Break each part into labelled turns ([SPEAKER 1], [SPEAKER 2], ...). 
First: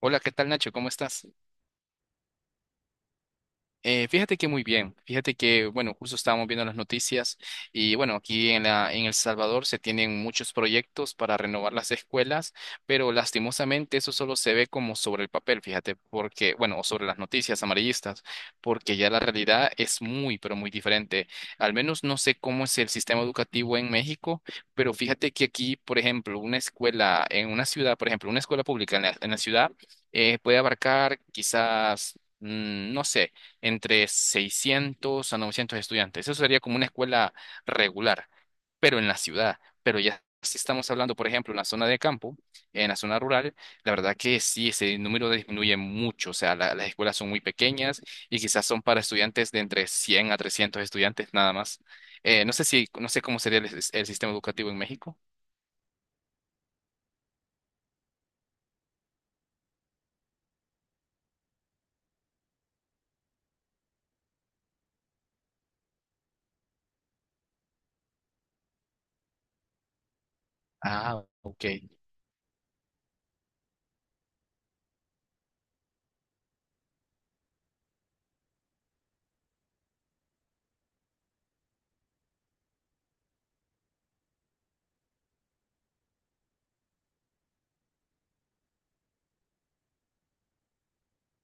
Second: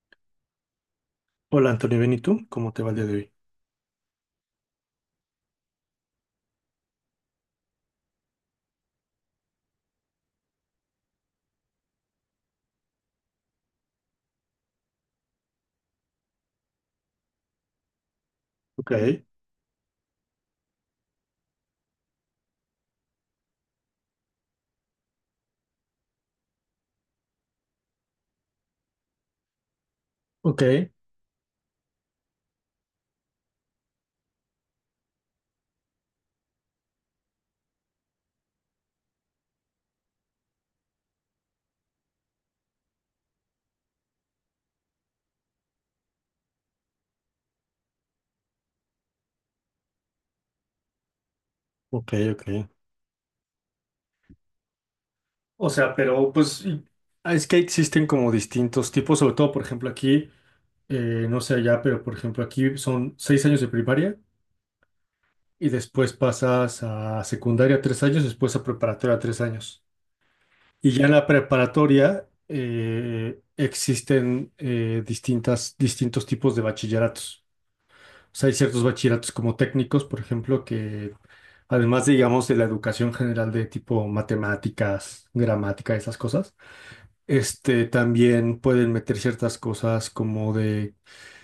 [SPEAKER 1] Hola, ¿qué tal Nacho? ¿Cómo estás?
[SPEAKER 2] Hola Antonio, bien, ¿y tú? ¿Cómo te va el día de hoy?
[SPEAKER 1] Fíjate que muy bien, fíjate que, bueno, justo estábamos viendo las noticias y bueno, aquí en El Salvador se tienen muchos proyectos para renovar las escuelas, pero lastimosamente eso solo se ve como sobre el papel, fíjate, porque, bueno, o sobre las noticias amarillistas,
[SPEAKER 2] Ok,
[SPEAKER 1] porque ya la realidad es muy, pero muy diferente. Al menos no sé cómo es el sistema educativo en México, pero fíjate que aquí, por ejemplo, una escuela en una ciudad, por ejemplo, una escuela pública en la ciudad, puede
[SPEAKER 2] ok,
[SPEAKER 1] abarcar quizás, no sé, entre 600 a 900 estudiantes. Eso sería como una escuela regular, pero en la ciudad. Pero ya si estamos hablando, por ejemplo, en la zona de campo, en la zona rural, la verdad que sí, ese número disminuye mucho. O sea, las escuelas son muy pequeñas y quizás son para estudiantes de entre 100 a 300 estudiantes nada más.
[SPEAKER 2] ok,
[SPEAKER 1] Eh,
[SPEAKER 2] ok.
[SPEAKER 1] no sé si, no sé cómo sería el sistema educativo en México.
[SPEAKER 2] O sea, pero pues ah, es que existen como distintos tipos, sobre todo, por ejemplo, aquí, no sé allá, pero por ejemplo, aquí son 6 años de primaria y después pasas a secundaria 3 años, después a preparatoria 3 años. Y ya en
[SPEAKER 1] Ah,
[SPEAKER 2] la
[SPEAKER 1] ok.
[SPEAKER 2] preparatoria existen distintos tipos de bachilleratos. O sea, hay ciertos bachilleratos como técnicos, por ejemplo, que además, digamos, de la educación general de tipo matemáticas, gramática, esas cosas, este, también pueden meter ciertas cosas como de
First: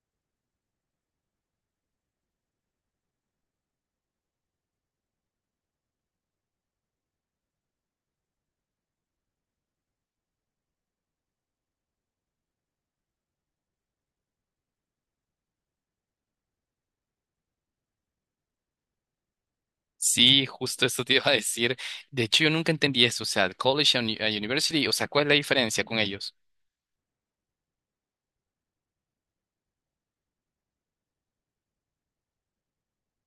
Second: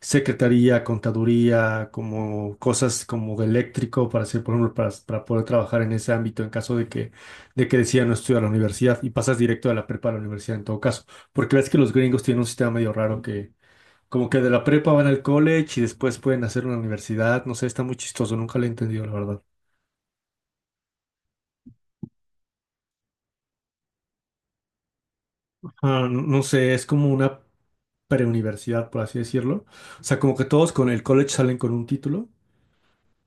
[SPEAKER 2] secretaría, contaduría, como cosas como de eléctrico para hacer, por ejemplo, para poder trabajar en ese ámbito en caso de que decidan no estudiar a la universidad y pasas directo de la prepa a la universidad en todo caso. Porque ves que los gringos tienen un sistema medio raro que como que de la prepa van al college y después pueden hacer una universidad, no sé, está muy chistoso, nunca lo he entendido, la verdad.
[SPEAKER 1] Sí, justo eso te iba a decir. De hecho, yo nunca entendí eso. O sea, el college and university, o sea, ¿cuál es la diferencia con
[SPEAKER 2] Ah,
[SPEAKER 1] ellos?
[SPEAKER 2] no sé, es como una preuniversidad, por así decirlo. O sea, como que todos con el college salen con un título,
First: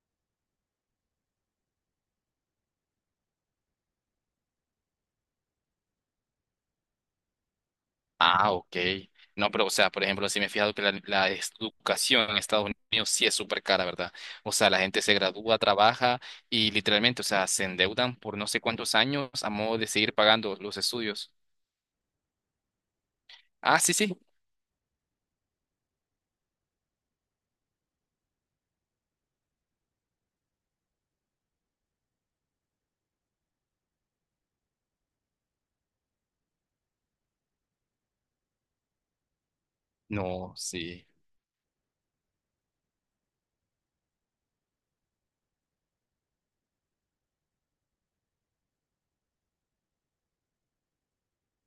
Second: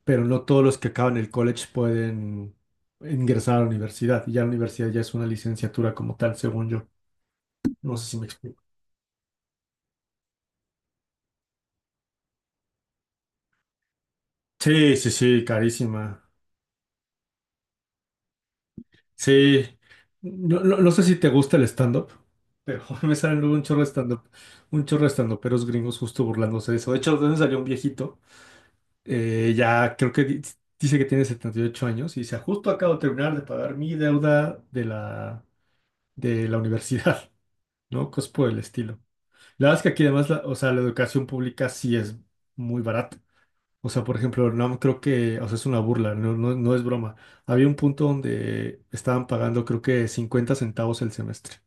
[SPEAKER 2] pero no todos los que acaban el college pueden ingresar a la universidad. Y ya la universidad ya es una licenciatura como tal, según yo. No sé si me
[SPEAKER 1] Ah,
[SPEAKER 2] explico.
[SPEAKER 1] ok. No, pero, o sea, por ejemplo, sí me he fijado que la educación en Estados Unidos sí es súper cara, ¿verdad? O sea, la
[SPEAKER 2] Sí,
[SPEAKER 1] gente
[SPEAKER 2] sí,
[SPEAKER 1] se
[SPEAKER 2] sí,
[SPEAKER 1] gradúa, trabaja
[SPEAKER 2] carísima.
[SPEAKER 1] y literalmente, o sea, se endeudan por no sé cuántos años a
[SPEAKER 2] Sí.
[SPEAKER 1] modo de seguir pagando los
[SPEAKER 2] No sé si te
[SPEAKER 1] estudios.
[SPEAKER 2] gusta el stand-up, pero me salen luego un
[SPEAKER 1] Ah,
[SPEAKER 2] chorro de
[SPEAKER 1] sí, sí.
[SPEAKER 2] stand-up, un chorro de stand-uperos gringos justo burlándose de eso. De hecho, de dónde salió un viejito. Eh, ya creo que di- Dice que tiene 78 años y dice, justo acabo de terminar de pagar mi deuda de la universidad, ¿no? Cosas por el estilo. La verdad es que aquí además,
[SPEAKER 1] No,
[SPEAKER 2] o sea, la
[SPEAKER 1] sí.
[SPEAKER 2] educación pública sí es muy barata. O sea, por ejemplo, no creo que, o sea, es una burla, no, no, no es broma. Había un punto donde estaban pagando creo que 50 centavos el semestre.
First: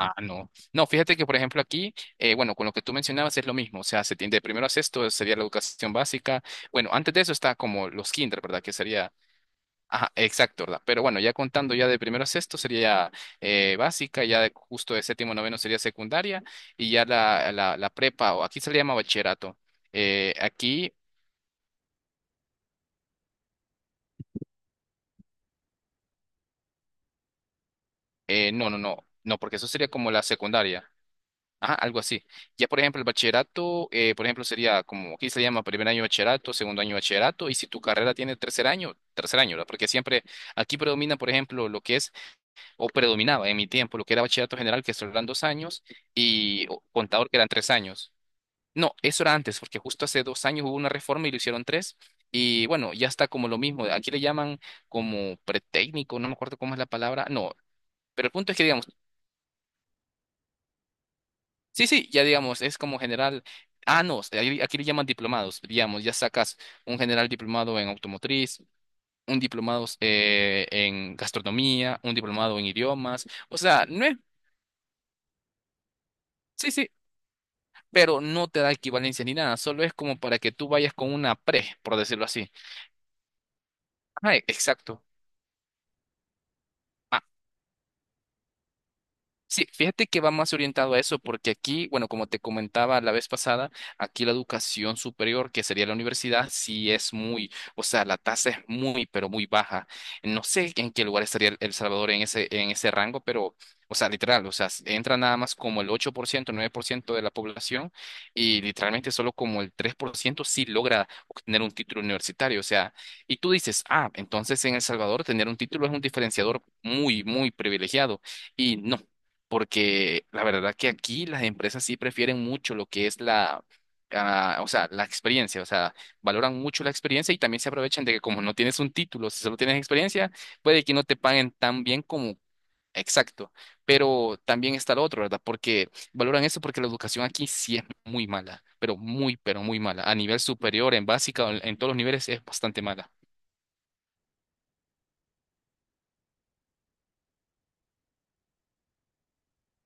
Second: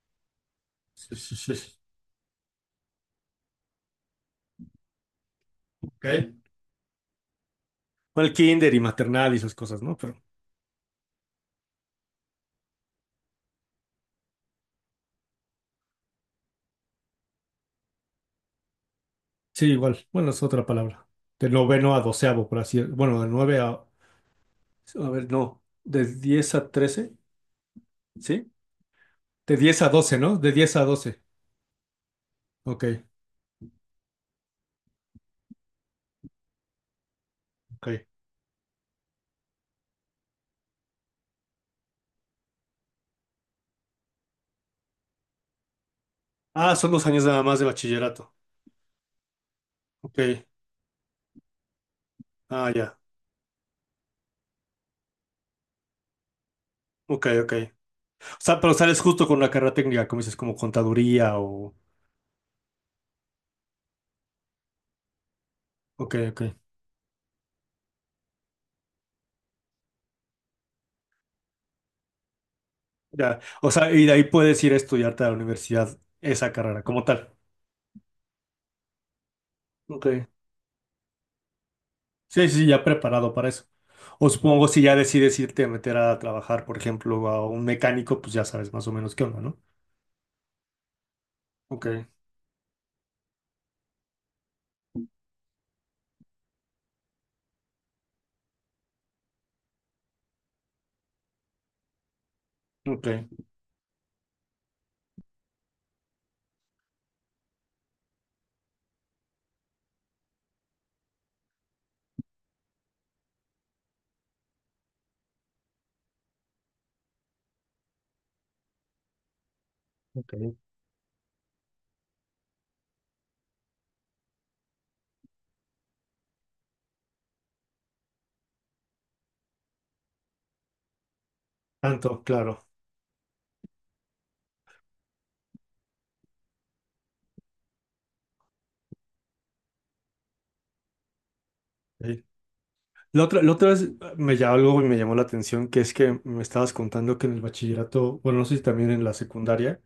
[SPEAKER 1] Ah, no. No,
[SPEAKER 2] Sí,
[SPEAKER 1] fíjate que, por
[SPEAKER 2] sí, sí,
[SPEAKER 1] ejemplo,
[SPEAKER 2] sí.
[SPEAKER 1] aquí, bueno, con lo que tú mencionabas es lo mismo. O sea, se tiende de primero a sexto, sería la educación
[SPEAKER 2] Ok.
[SPEAKER 1] básica. Bueno, antes de eso está como los
[SPEAKER 2] Bueno, el
[SPEAKER 1] kinder, ¿verdad? Que
[SPEAKER 2] kinder y
[SPEAKER 1] sería.
[SPEAKER 2] maternal y esas cosas, ¿no?
[SPEAKER 1] Ajá,
[SPEAKER 2] Pero
[SPEAKER 1] exacto, ¿verdad? Pero bueno, ya contando ya de primero a sexto sería básica, ya justo de séptimo a noveno sería secundaria y ya la prepa, o aquí se le llama bachillerato.
[SPEAKER 2] sí, igual. Bueno,
[SPEAKER 1] Eh,
[SPEAKER 2] es otra
[SPEAKER 1] aquí,
[SPEAKER 2] palabra. De noveno a doceavo, por así bueno, de nueve a ver, no. De 10 a 13, ¿sí?
[SPEAKER 1] no, no, no, no, porque
[SPEAKER 2] De
[SPEAKER 1] eso
[SPEAKER 2] diez
[SPEAKER 1] sería
[SPEAKER 2] a
[SPEAKER 1] como
[SPEAKER 2] doce
[SPEAKER 1] la
[SPEAKER 2] ¿no? De diez a
[SPEAKER 1] secundaria.
[SPEAKER 2] doce
[SPEAKER 1] Ajá, algo así. Ya, por
[SPEAKER 2] Ok,
[SPEAKER 1] ejemplo, el bachillerato, por ejemplo, sería como aquí se llama primer año de bachillerato, segundo año de bachillerato, y si tu
[SPEAKER 2] ok.
[SPEAKER 1] carrera tiene tercer año, ¿verdad? Porque siempre aquí predomina, por ejemplo, lo que es o predominaba en mi tiempo, lo que era bachillerato general, que solo eran dos años, y
[SPEAKER 2] Ah, son dos años
[SPEAKER 1] contador, que
[SPEAKER 2] nada
[SPEAKER 1] eran
[SPEAKER 2] más de
[SPEAKER 1] tres años.
[SPEAKER 2] bachillerato.
[SPEAKER 1] No, eso era antes, porque justo hace dos
[SPEAKER 2] Ok.
[SPEAKER 1] años hubo una reforma y lo hicieron tres. Y
[SPEAKER 2] Ah,
[SPEAKER 1] bueno,
[SPEAKER 2] ya.
[SPEAKER 1] ya está como lo mismo. Aquí le llaman como pretécnico, no me acuerdo cómo es la palabra.
[SPEAKER 2] Ok, ok.
[SPEAKER 1] No, pero el
[SPEAKER 2] O
[SPEAKER 1] punto es
[SPEAKER 2] sea,
[SPEAKER 1] que
[SPEAKER 2] pero
[SPEAKER 1] digamos,
[SPEAKER 2] sales justo con la carrera técnica, como dices, como contaduría o...
[SPEAKER 1] sí, sí, ya digamos, es como general. Ah, no, aquí le llaman diplomados. Digamos, ya
[SPEAKER 2] Ok,
[SPEAKER 1] sacas
[SPEAKER 2] ok.
[SPEAKER 1] un general diplomado en automotriz, un diplomado en gastronomía, un diplomado en idiomas.
[SPEAKER 2] Ya.
[SPEAKER 1] O
[SPEAKER 2] O
[SPEAKER 1] sea,
[SPEAKER 2] sea,
[SPEAKER 1] no
[SPEAKER 2] y de
[SPEAKER 1] es.
[SPEAKER 2] ahí puedes ir a estudiarte a la universidad esa
[SPEAKER 1] Sí,
[SPEAKER 2] carrera,
[SPEAKER 1] sí,
[SPEAKER 2] como tal.
[SPEAKER 1] pero no te da equivalencia ni nada, solo es
[SPEAKER 2] Ok.
[SPEAKER 1] como para que tú vayas con una pre, por decirlo
[SPEAKER 2] Sí,
[SPEAKER 1] así.
[SPEAKER 2] sí, ya preparado para eso. O
[SPEAKER 1] Ajá,
[SPEAKER 2] supongo si ya
[SPEAKER 1] exacto.
[SPEAKER 2] decides irte a meter a trabajar, por ejemplo, a un mecánico, pues ya sabes más o menos qué onda, ¿no?
[SPEAKER 1] Sí, fíjate que va más orientado a eso, porque
[SPEAKER 2] Ok,
[SPEAKER 1] aquí, bueno, como te comentaba la vez pasada, aquí la educación superior, que sería la universidad, sí es muy, o sea, la tasa es muy, pero muy baja. No sé en qué lugar estaría El Salvador en ese rango,
[SPEAKER 2] ok.
[SPEAKER 1] pero, o sea, literal, o sea, entra nada más como el 8%, 9% de la población y literalmente solo como el 3% sí logra obtener un título universitario. O sea, y tú dices, ah, entonces en El Salvador tener un título es un diferenciador muy, muy privilegiado. Y no porque
[SPEAKER 2] Ok.
[SPEAKER 1] la verdad que aquí las empresas sí prefieren mucho lo que es o sea, la experiencia, o sea, valoran mucho la experiencia y también se aprovechan de que como no tienes un título, si solo tienes experiencia, puede que no te paguen tan bien
[SPEAKER 2] Tanto,
[SPEAKER 1] como.
[SPEAKER 2] claro.
[SPEAKER 1] Exacto, pero también está lo otro, ¿verdad? Porque valoran eso porque la educación aquí sí es muy mala, pero muy mala. A nivel superior, en básica, en todos los
[SPEAKER 2] Sí.
[SPEAKER 1] niveles es bastante mala.
[SPEAKER 2] La otra vez me llamó algo y me llamó la atención, que es que me estabas contando que en el bachillerato, bueno, no sé si también en la secundaria,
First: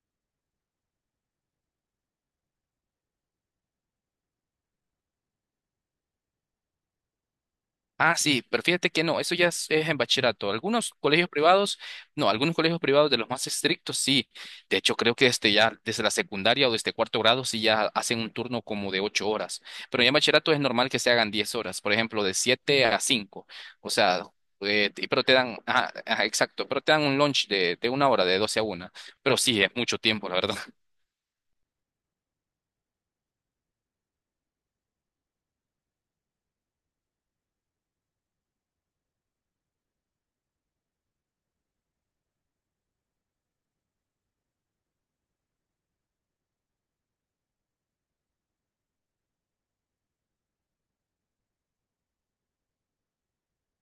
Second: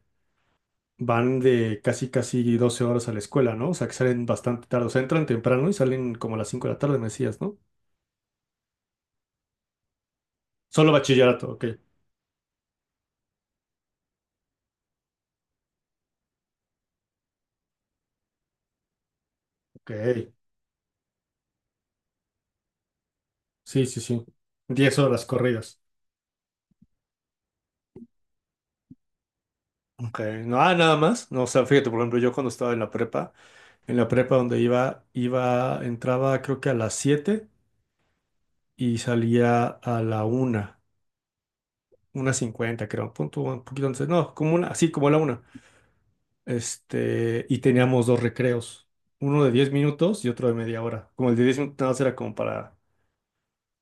[SPEAKER 2] van de casi casi 12 horas a la escuela, ¿no? O sea, que salen bastante tarde, o sea, entran temprano y salen como a las 5 de la tarde, me decías, ¿no?
[SPEAKER 1] Ah, sí, pero fíjate que no, eso ya es en bachillerato.
[SPEAKER 2] Solo
[SPEAKER 1] Algunos colegios
[SPEAKER 2] bachillerato, ok,
[SPEAKER 1] privados, no, algunos colegios privados de los más estrictos, sí. De hecho, creo que este ya desde la secundaria o desde cuarto grado sí ya hacen un turno como de 8 horas.
[SPEAKER 2] ok,
[SPEAKER 1] Pero ya en bachillerato es normal que se hagan 10 horas, por ejemplo, de siete a cinco.
[SPEAKER 2] sí,
[SPEAKER 1] O
[SPEAKER 2] sí,
[SPEAKER 1] sea,
[SPEAKER 2] sí, 10
[SPEAKER 1] pero
[SPEAKER 2] horas
[SPEAKER 1] te dan,
[SPEAKER 2] corridas.
[SPEAKER 1] ajá, ajá, exacto, pero te dan un lunch de una hora, de doce a una. Pero sí, es mucho
[SPEAKER 2] Ok,
[SPEAKER 1] tiempo, la verdad.
[SPEAKER 2] no, ah, nada más, no, o sea, fíjate, por ejemplo, yo cuando estaba en la prepa donde iba, iba, entraba creo que a las 7 y salía a la 1, 1:50 creo, punto, un poquito antes, no, como una, así como la 1. Este, y teníamos dos recreos, uno de 10 minutos y otro de media hora. Como el de 10 minutos nada más era como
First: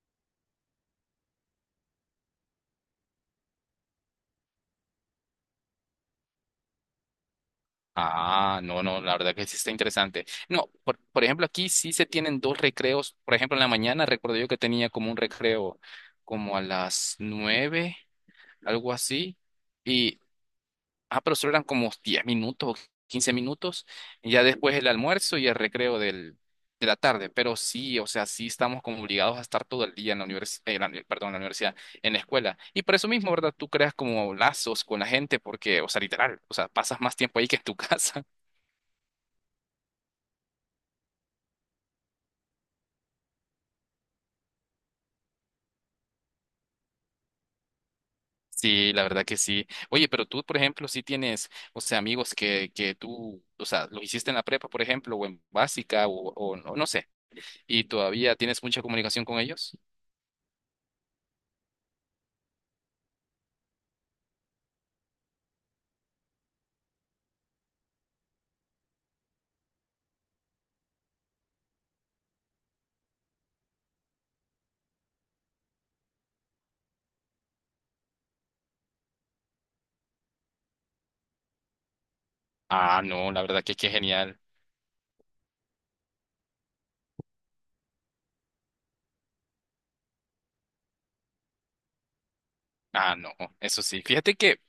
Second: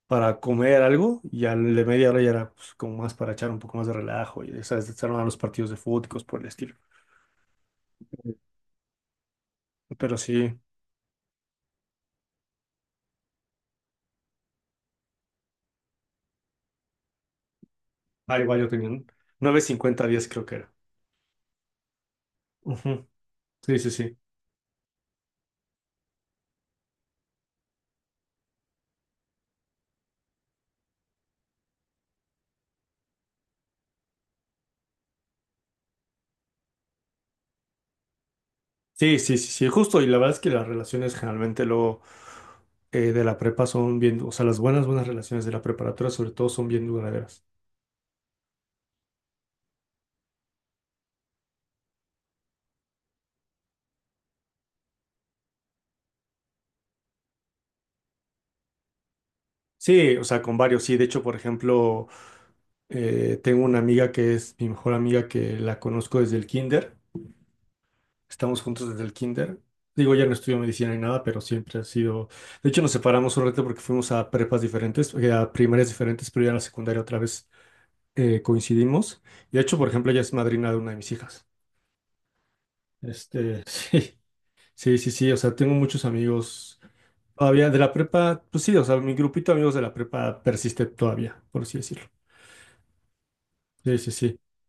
[SPEAKER 2] para comer algo y al de media hora ya era pues, como más para echar un poco más de relajo y ¿sabes? Se armaban los partidos de fútbol y cosas por el estilo.
[SPEAKER 1] Ah, no, no, la verdad que sí está
[SPEAKER 2] Pero
[SPEAKER 1] interesante.
[SPEAKER 2] sí,
[SPEAKER 1] No, por ejemplo, aquí sí se tienen dos recreos. Por ejemplo, en la mañana recuerdo yo que tenía como un recreo como a las nueve,
[SPEAKER 2] ah, igual yo tenía
[SPEAKER 1] algo
[SPEAKER 2] un
[SPEAKER 1] así.
[SPEAKER 2] 9:50,
[SPEAKER 1] Y,
[SPEAKER 2] 10 creo que era.
[SPEAKER 1] pero solo eran como 10 minutos o
[SPEAKER 2] Ujú.
[SPEAKER 1] quince
[SPEAKER 2] Sí,
[SPEAKER 1] minutos.
[SPEAKER 2] sí, sí.
[SPEAKER 1] Y ya después el almuerzo y el recreo del, de la tarde. Pero sí, o sea, sí estamos como obligados a estar todo el día en la universidad, perdón, en la universidad, en la escuela. Y por eso mismo, ¿verdad? Tú creas como lazos con la gente porque, o sea, literal, o sea, pasas más tiempo ahí que en tu casa.
[SPEAKER 2] Sí, sí, sí, sí, justo. Y la verdad es que las relaciones generalmente luego de la prepa son bien, o sea, las buenas, buenas relaciones de la preparatoria sobre todo son bien duraderas.
[SPEAKER 1] Sí, la verdad que sí. Oye, pero tú, por ejemplo, sí tienes, o sea, amigos que tú, o sea, lo hiciste en la prepa, por ejemplo, o en básica, o no, no sé, y todavía tienes mucha comunicación con ellos.
[SPEAKER 2] Sí, o sea, con varios, sí. De hecho, por ejemplo, tengo una amiga que es mi mejor amiga que la conozco desde el kinder. Estamos juntos desde el kinder. Digo, ya no estudio medicina ni nada, pero siempre ha sido... De hecho, nos separamos un rato porque fuimos a prepas diferentes, a primarias diferentes, pero ya en la secundaria otra vez coincidimos. Y de hecho, por ejemplo, ella es madrina de una de mis hijas.
[SPEAKER 1] Ah, no, la
[SPEAKER 2] Este,
[SPEAKER 1] verdad que qué
[SPEAKER 2] sí.
[SPEAKER 1] genial.
[SPEAKER 2] Sí, sí, sí, o sea, tengo muchos amigos todavía de la prepa, pues sí, o sea, mi grupito de amigos de la prepa persiste todavía, por así decirlo.
[SPEAKER 1] Ah, no, eso
[SPEAKER 2] Sí,
[SPEAKER 1] sí.
[SPEAKER 2] sí,
[SPEAKER 1] Fíjate
[SPEAKER 2] sí.
[SPEAKER 1] que,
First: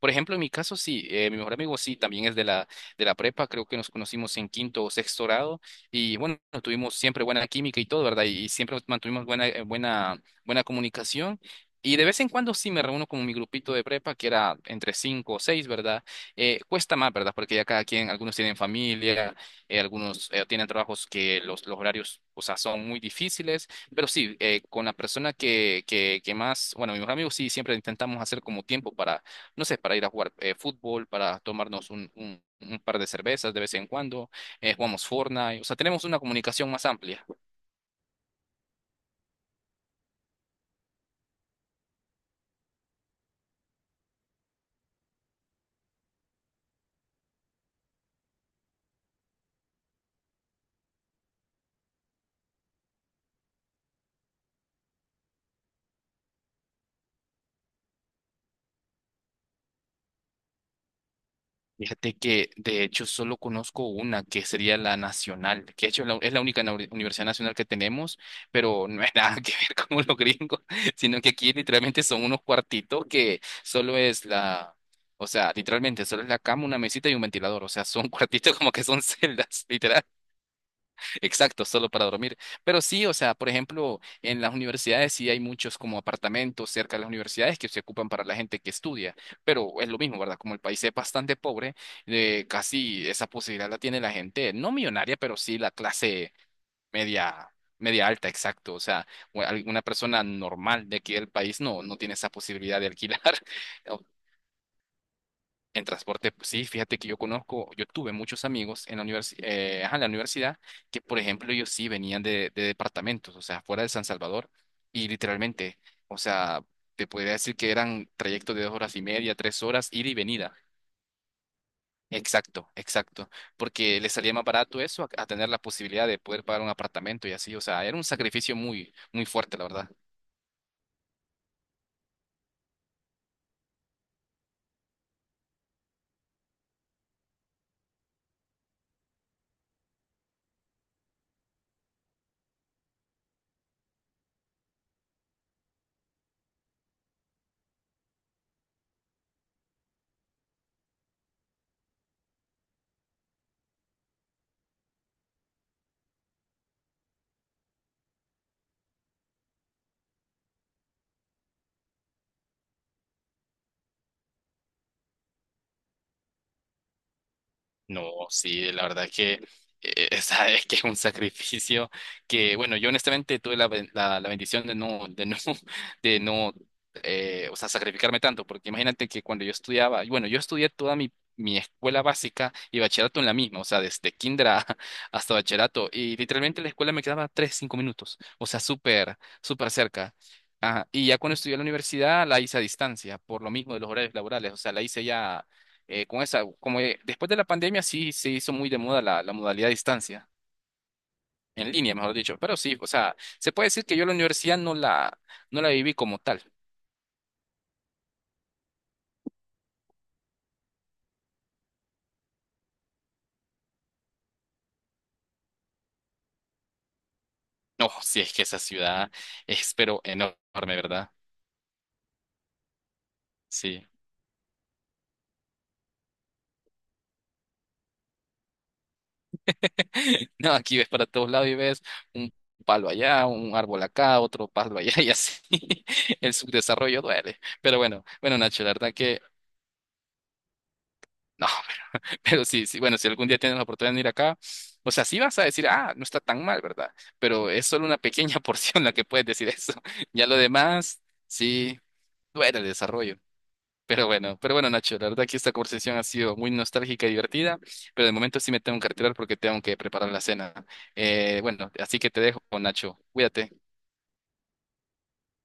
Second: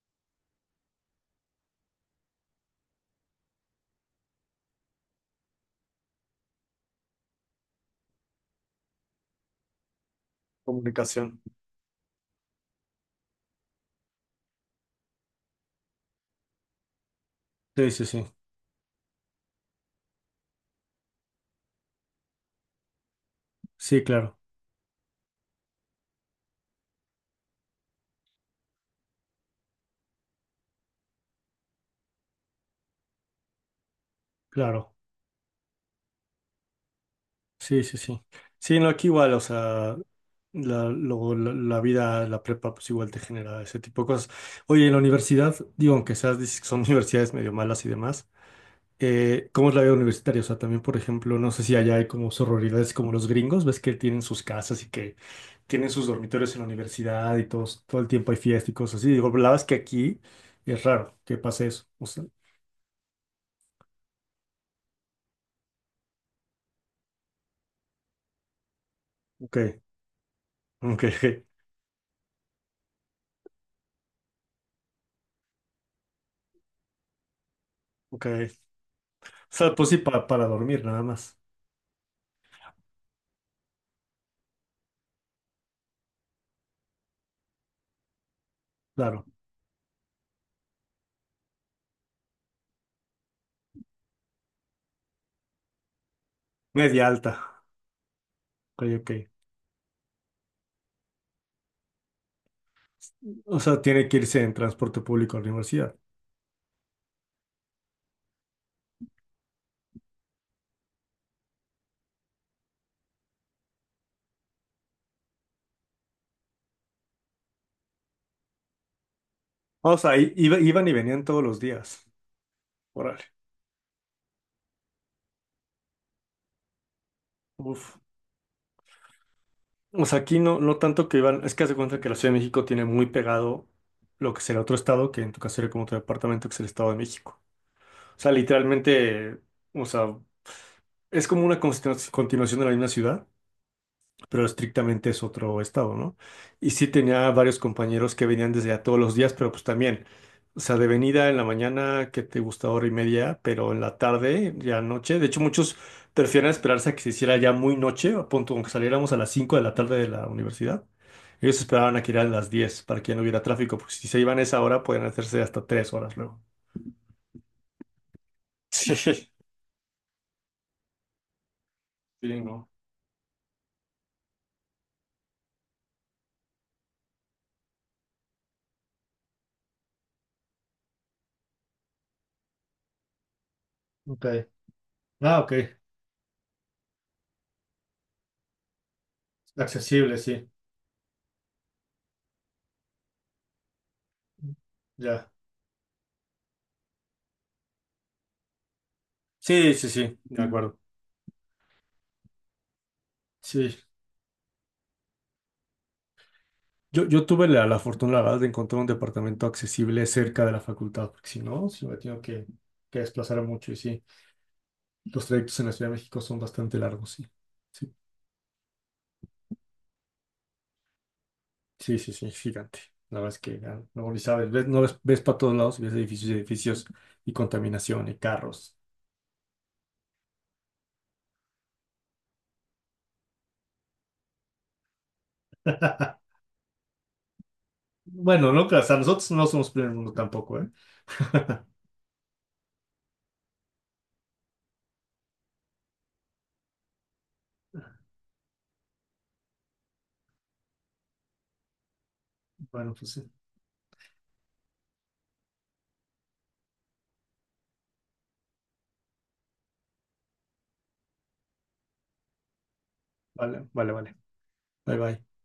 [SPEAKER 1] por ejemplo, en mi caso, sí, mi mejor amigo sí, también es de la prepa, creo que nos conocimos en quinto o sexto grado y bueno, tuvimos siempre buena química y todo, ¿verdad? Y siempre mantuvimos buena comunicación.
[SPEAKER 2] Comunicación.
[SPEAKER 1] Y de vez en cuando sí me reúno con mi grupito de prepa, que era entre cinco o seis, ¿verdad? Cuesta más, ¿verdad? Porque ya cada
[SPEAKER 2] Sí, sí,
[SPEAKER 1] quien,
[SPEAKER 2] sí.
[SPEAKER 1] algunos tienen familia, algunos tienen trabajos que los horarios, o sea, son muy difíciles.
[SPEAKER 2] Sí,
[SPEAKER 1] Pero sí,
[SPEAKER 2] claro,
[SPEAKER 1] con la persona que más, bueno, mi mejor amigo sí, siempre intentamos hacer como tiempo para no sé, para ir a jugar fútbol, para tomarnos un par de cervezas de vez en cuando,
[SPEAKER 2] claro.
[SPEAKER 1] jugamos Fortnite, o sea, tenemos una comunicación más amplia.
[SPEAKER 2] Sí, sí, sí. Sí, no, aquí igual, o sea, luego la vida, la prepa, pues igual te genera ese tipo de cosas. Oye, en la universidad, digo, aunque seas, dices que son universidades medio malas y demás, ¿cómo es la vida universitaria? O sea, también, por ejemplo, no sé si allá hay como sororidades como los gringos, ves que tienen sus casas y que tienen sus dormitorios en la universidad y todos, todo el tiempo hay fiesta y cosas así. Digo, la verdad es que aquí es raro que pase eso. O
[SPEAKER 1] Fíjate
[SPEAKER 2] sea,
[SPEAKER 1] que de hecho solo conozco una que sería la nacional, que de hecho es la única universidad nacional que tenemos, pero no es nada que
[SPEAKER 2] ok,
[SPEAKER 1] ver con los gringos,
[SPEAKER 2] ok,
[SPEAKER 1] sino que aquí literalmente son unos cuartitos que solo es la... O sea, literalmente solo es la cama, una mesita y un ventilador. O sea, son
[SPEAKER 2] ok.
[SPEAKER 1] cuartitos como que son
[SPEAKER 2] O
[SPEAKER 1] celdas,
[SPEAKER 2] sea, pues sí,
[SPEAKER 1] literal.
[SPEAKER 2] para dormir nada más.
[SPEAKER 1] Exacto, solo para dormir. Pero sí, o sea, por ejemplo, en las universidades sí hay muchos como apartamentos cerca de las universidades que se ocupan para la gente que estudia,
[SPEAKER 2] Claro,
[SPEAKER 1] pero es lo mismo, ¿verdad? Como el país es bastante pobre, casi esa posibilidad la tiene la gente, no millonaria, pero sí la clase
[SPEAKER 2] media
[SPEAKER 1] media,
[SPEAKER 2] alta.
[SPEAKER 1] media alta, exacto. O
[SPEAKER 2] Ok,
[SPEAKER 1] sea,
[SPEAKER 2] ok.
[SPEAKER 1] alguna persona normal de aquí del país no tiene esa posibilidad de alquilar.
[SPEAKER 2] O sea, tiene que irse en transporte público a la
[SPEAKER 1] En
[SPEAKER 2] universidad.
[SPEAKER 1] transporte, pues, sí, fíjate que yo conozco, yo tuve muchos amigos en la ajá, en la universidad que, por ejemplo, ellos sí venían de departamentos, o sea, fuera de San Salvador, y literalmente, o sea, te podría decir que eran trayectos de 2 horas y media, 3 horas,
[SPEAKER 2] O
[SPEAKER 1] ida y
[SPEAKER 2] sea,
[SPEAKER 1] venida.
[SPEAKER 2] iban y venían todos los días.
[SPEAKER 1] Exacto,
[SPEAKER 2] Órale.
[SPEAKER 1] exacto, porque les salía más barato eso a tener la posibilidad de poder pagar un apartamento y así, o sea,
[SPEAKER 2] Uf.
[SPEAKER 1] era un sacrificio muy, muy fuerte, la verdad.
[SPEAKER 2] O sea, aquí no, no tanto que iban, es que haz de cuenta que la Ciudad de México tiene muy pegado lo que sería otro estado, que en tu caso sería como tu departamento, que es el Estado de México. O sea, literalmente, o sea, es como una continuación de la misma ciudad, pero estrictamente es otro estado, ¿no? Y sí tenía varios compañeros que venían desde allá todos los días, pero pues también, o sea, de venida en la mañana, que te gusta hora y media, pero en la tarde, ya noche. De hecho, muchos prefieren esperarse a que se hiciera ya muy noche, a punto, aunque saliéramos a las 5 de la tarde de la universidad. Ellos esperaban a que eran las 10 para que ya no hubiera tráfico, porque si se iban a esa hora, pueden hacerse hasta 3 horas luego.
[SPEAKER 1] No, sí, la verdad
[SPEAKER 2] Sí.
[SPEAKER 1] que esa que es un sacrificio
[SPEAKER 2] Sí,
[SPEAKER 1] que,
[SPEAKER 2] no.
[SPEAKER 1] bueno, yo honestamente tuve la bendición de no, de no, o sea, sacrificarme tanto, porque imagínate que cuando yo estudiaba, y bueno, yo estudié toda mi escuela básica y bachillerato en la misma, o sea, desde
[SPEAKER 2] Ok.
[SPEAKER 1] kinder hasta
[SPEAKER 2] Ah, ok.
[SPEAKER 1] bachillerato, y literalmente la escuela me quedaba tres, cinco minutos, o sea, súper, súper cerca.
[SPEAKER 2] Accesible, sí.
[SPEAKER 1] Ajá, y ya cuando estudié en la universidad la hice a distancia, por lo mismo de los horarios laborales, o sea, la hice
[SPEAKER 2] Ya.
[SPEAKER 1] ya con esa, como después de la pandemia sí se hizo muy de moda la modalidad a
[SPEAKER 2] Sí, sí, sí,
[SPEAKER 1] distancia,
[SPEAKER 2] de acuerdo.
[SPEAKER 1] en línea, mejor dicho, pero sí, o sea, se puede
[SPEAKER 2] Sí.
[SPEAKER 1] decir que yo la universidad no la viví como tal.
[SPEAKER 2] Yo tuve la fortuna, la verdad, de encontrar un departamento accesible cerca de la facultad, porque si no, si me tengo que desplazar mucho y sí, los trayectos en la Ciudad de México son bastante largos, sí.
[SPEAKER 1] No,
[SPEAKER 2] Sí,
[SPEAKER 1] sí, es que esa ciudad es pero enorme, ¿verdad?
[SPEAKER 2] sí, sí, sí, gigante. La verdad es que ah,
[SPEAKER 1] Sí.
[SPEAKER 2] no ni sabes, ves, no ves, ves para todos lados, y ves edificios y edificios y contaminación y carros.
[SPEAKER 1] No, aquí ves para todos lados y ves un palo allá, un árbol acá, otro palo allá y así. El subdesarrollo duele. Pero bueno, bueno,
[SPEAKER 2] Bueno,
[SPEAKER 1] Nacho,
[SPEAKER 2] no,
[SPEAKER 1] la
[SPEAKER 2] o
[SPEAKER 1] verdad
[SPEAKER 2] sea,
[SPEAKER 1] que
[SPEAKER 2] nosotros no somos primer mundo tampoco, ¿eh?
[SPEAKER 1] no. Pero sí, sí, bueno, si algún día tienes la oportunidad de venir acá, o sea, sí vas a decir, ah, no está tan mal, ¿verdad? Pero es solo una pequeña porción la que puedes decir eso. Ya lo demás, sí, duele el
[SPEAKER 2] Bueno, pues
[SPEAKER 1] desarrollo.
[SPEAKER 2] sí.
[SPEAKER 1] Pero bueno, Nacho, la verdad que esta conversación ha sido muy nostálgica y divertida, pero de momento sí me tengo que retirar porque tengo que preparar la cena. Bueno, así que te dejo, Nacho,
[SPEAKER 2] Vale,
[SPEAKER 1] cuídate.
[SPEAKER 2] vale, vale. Bye, bye.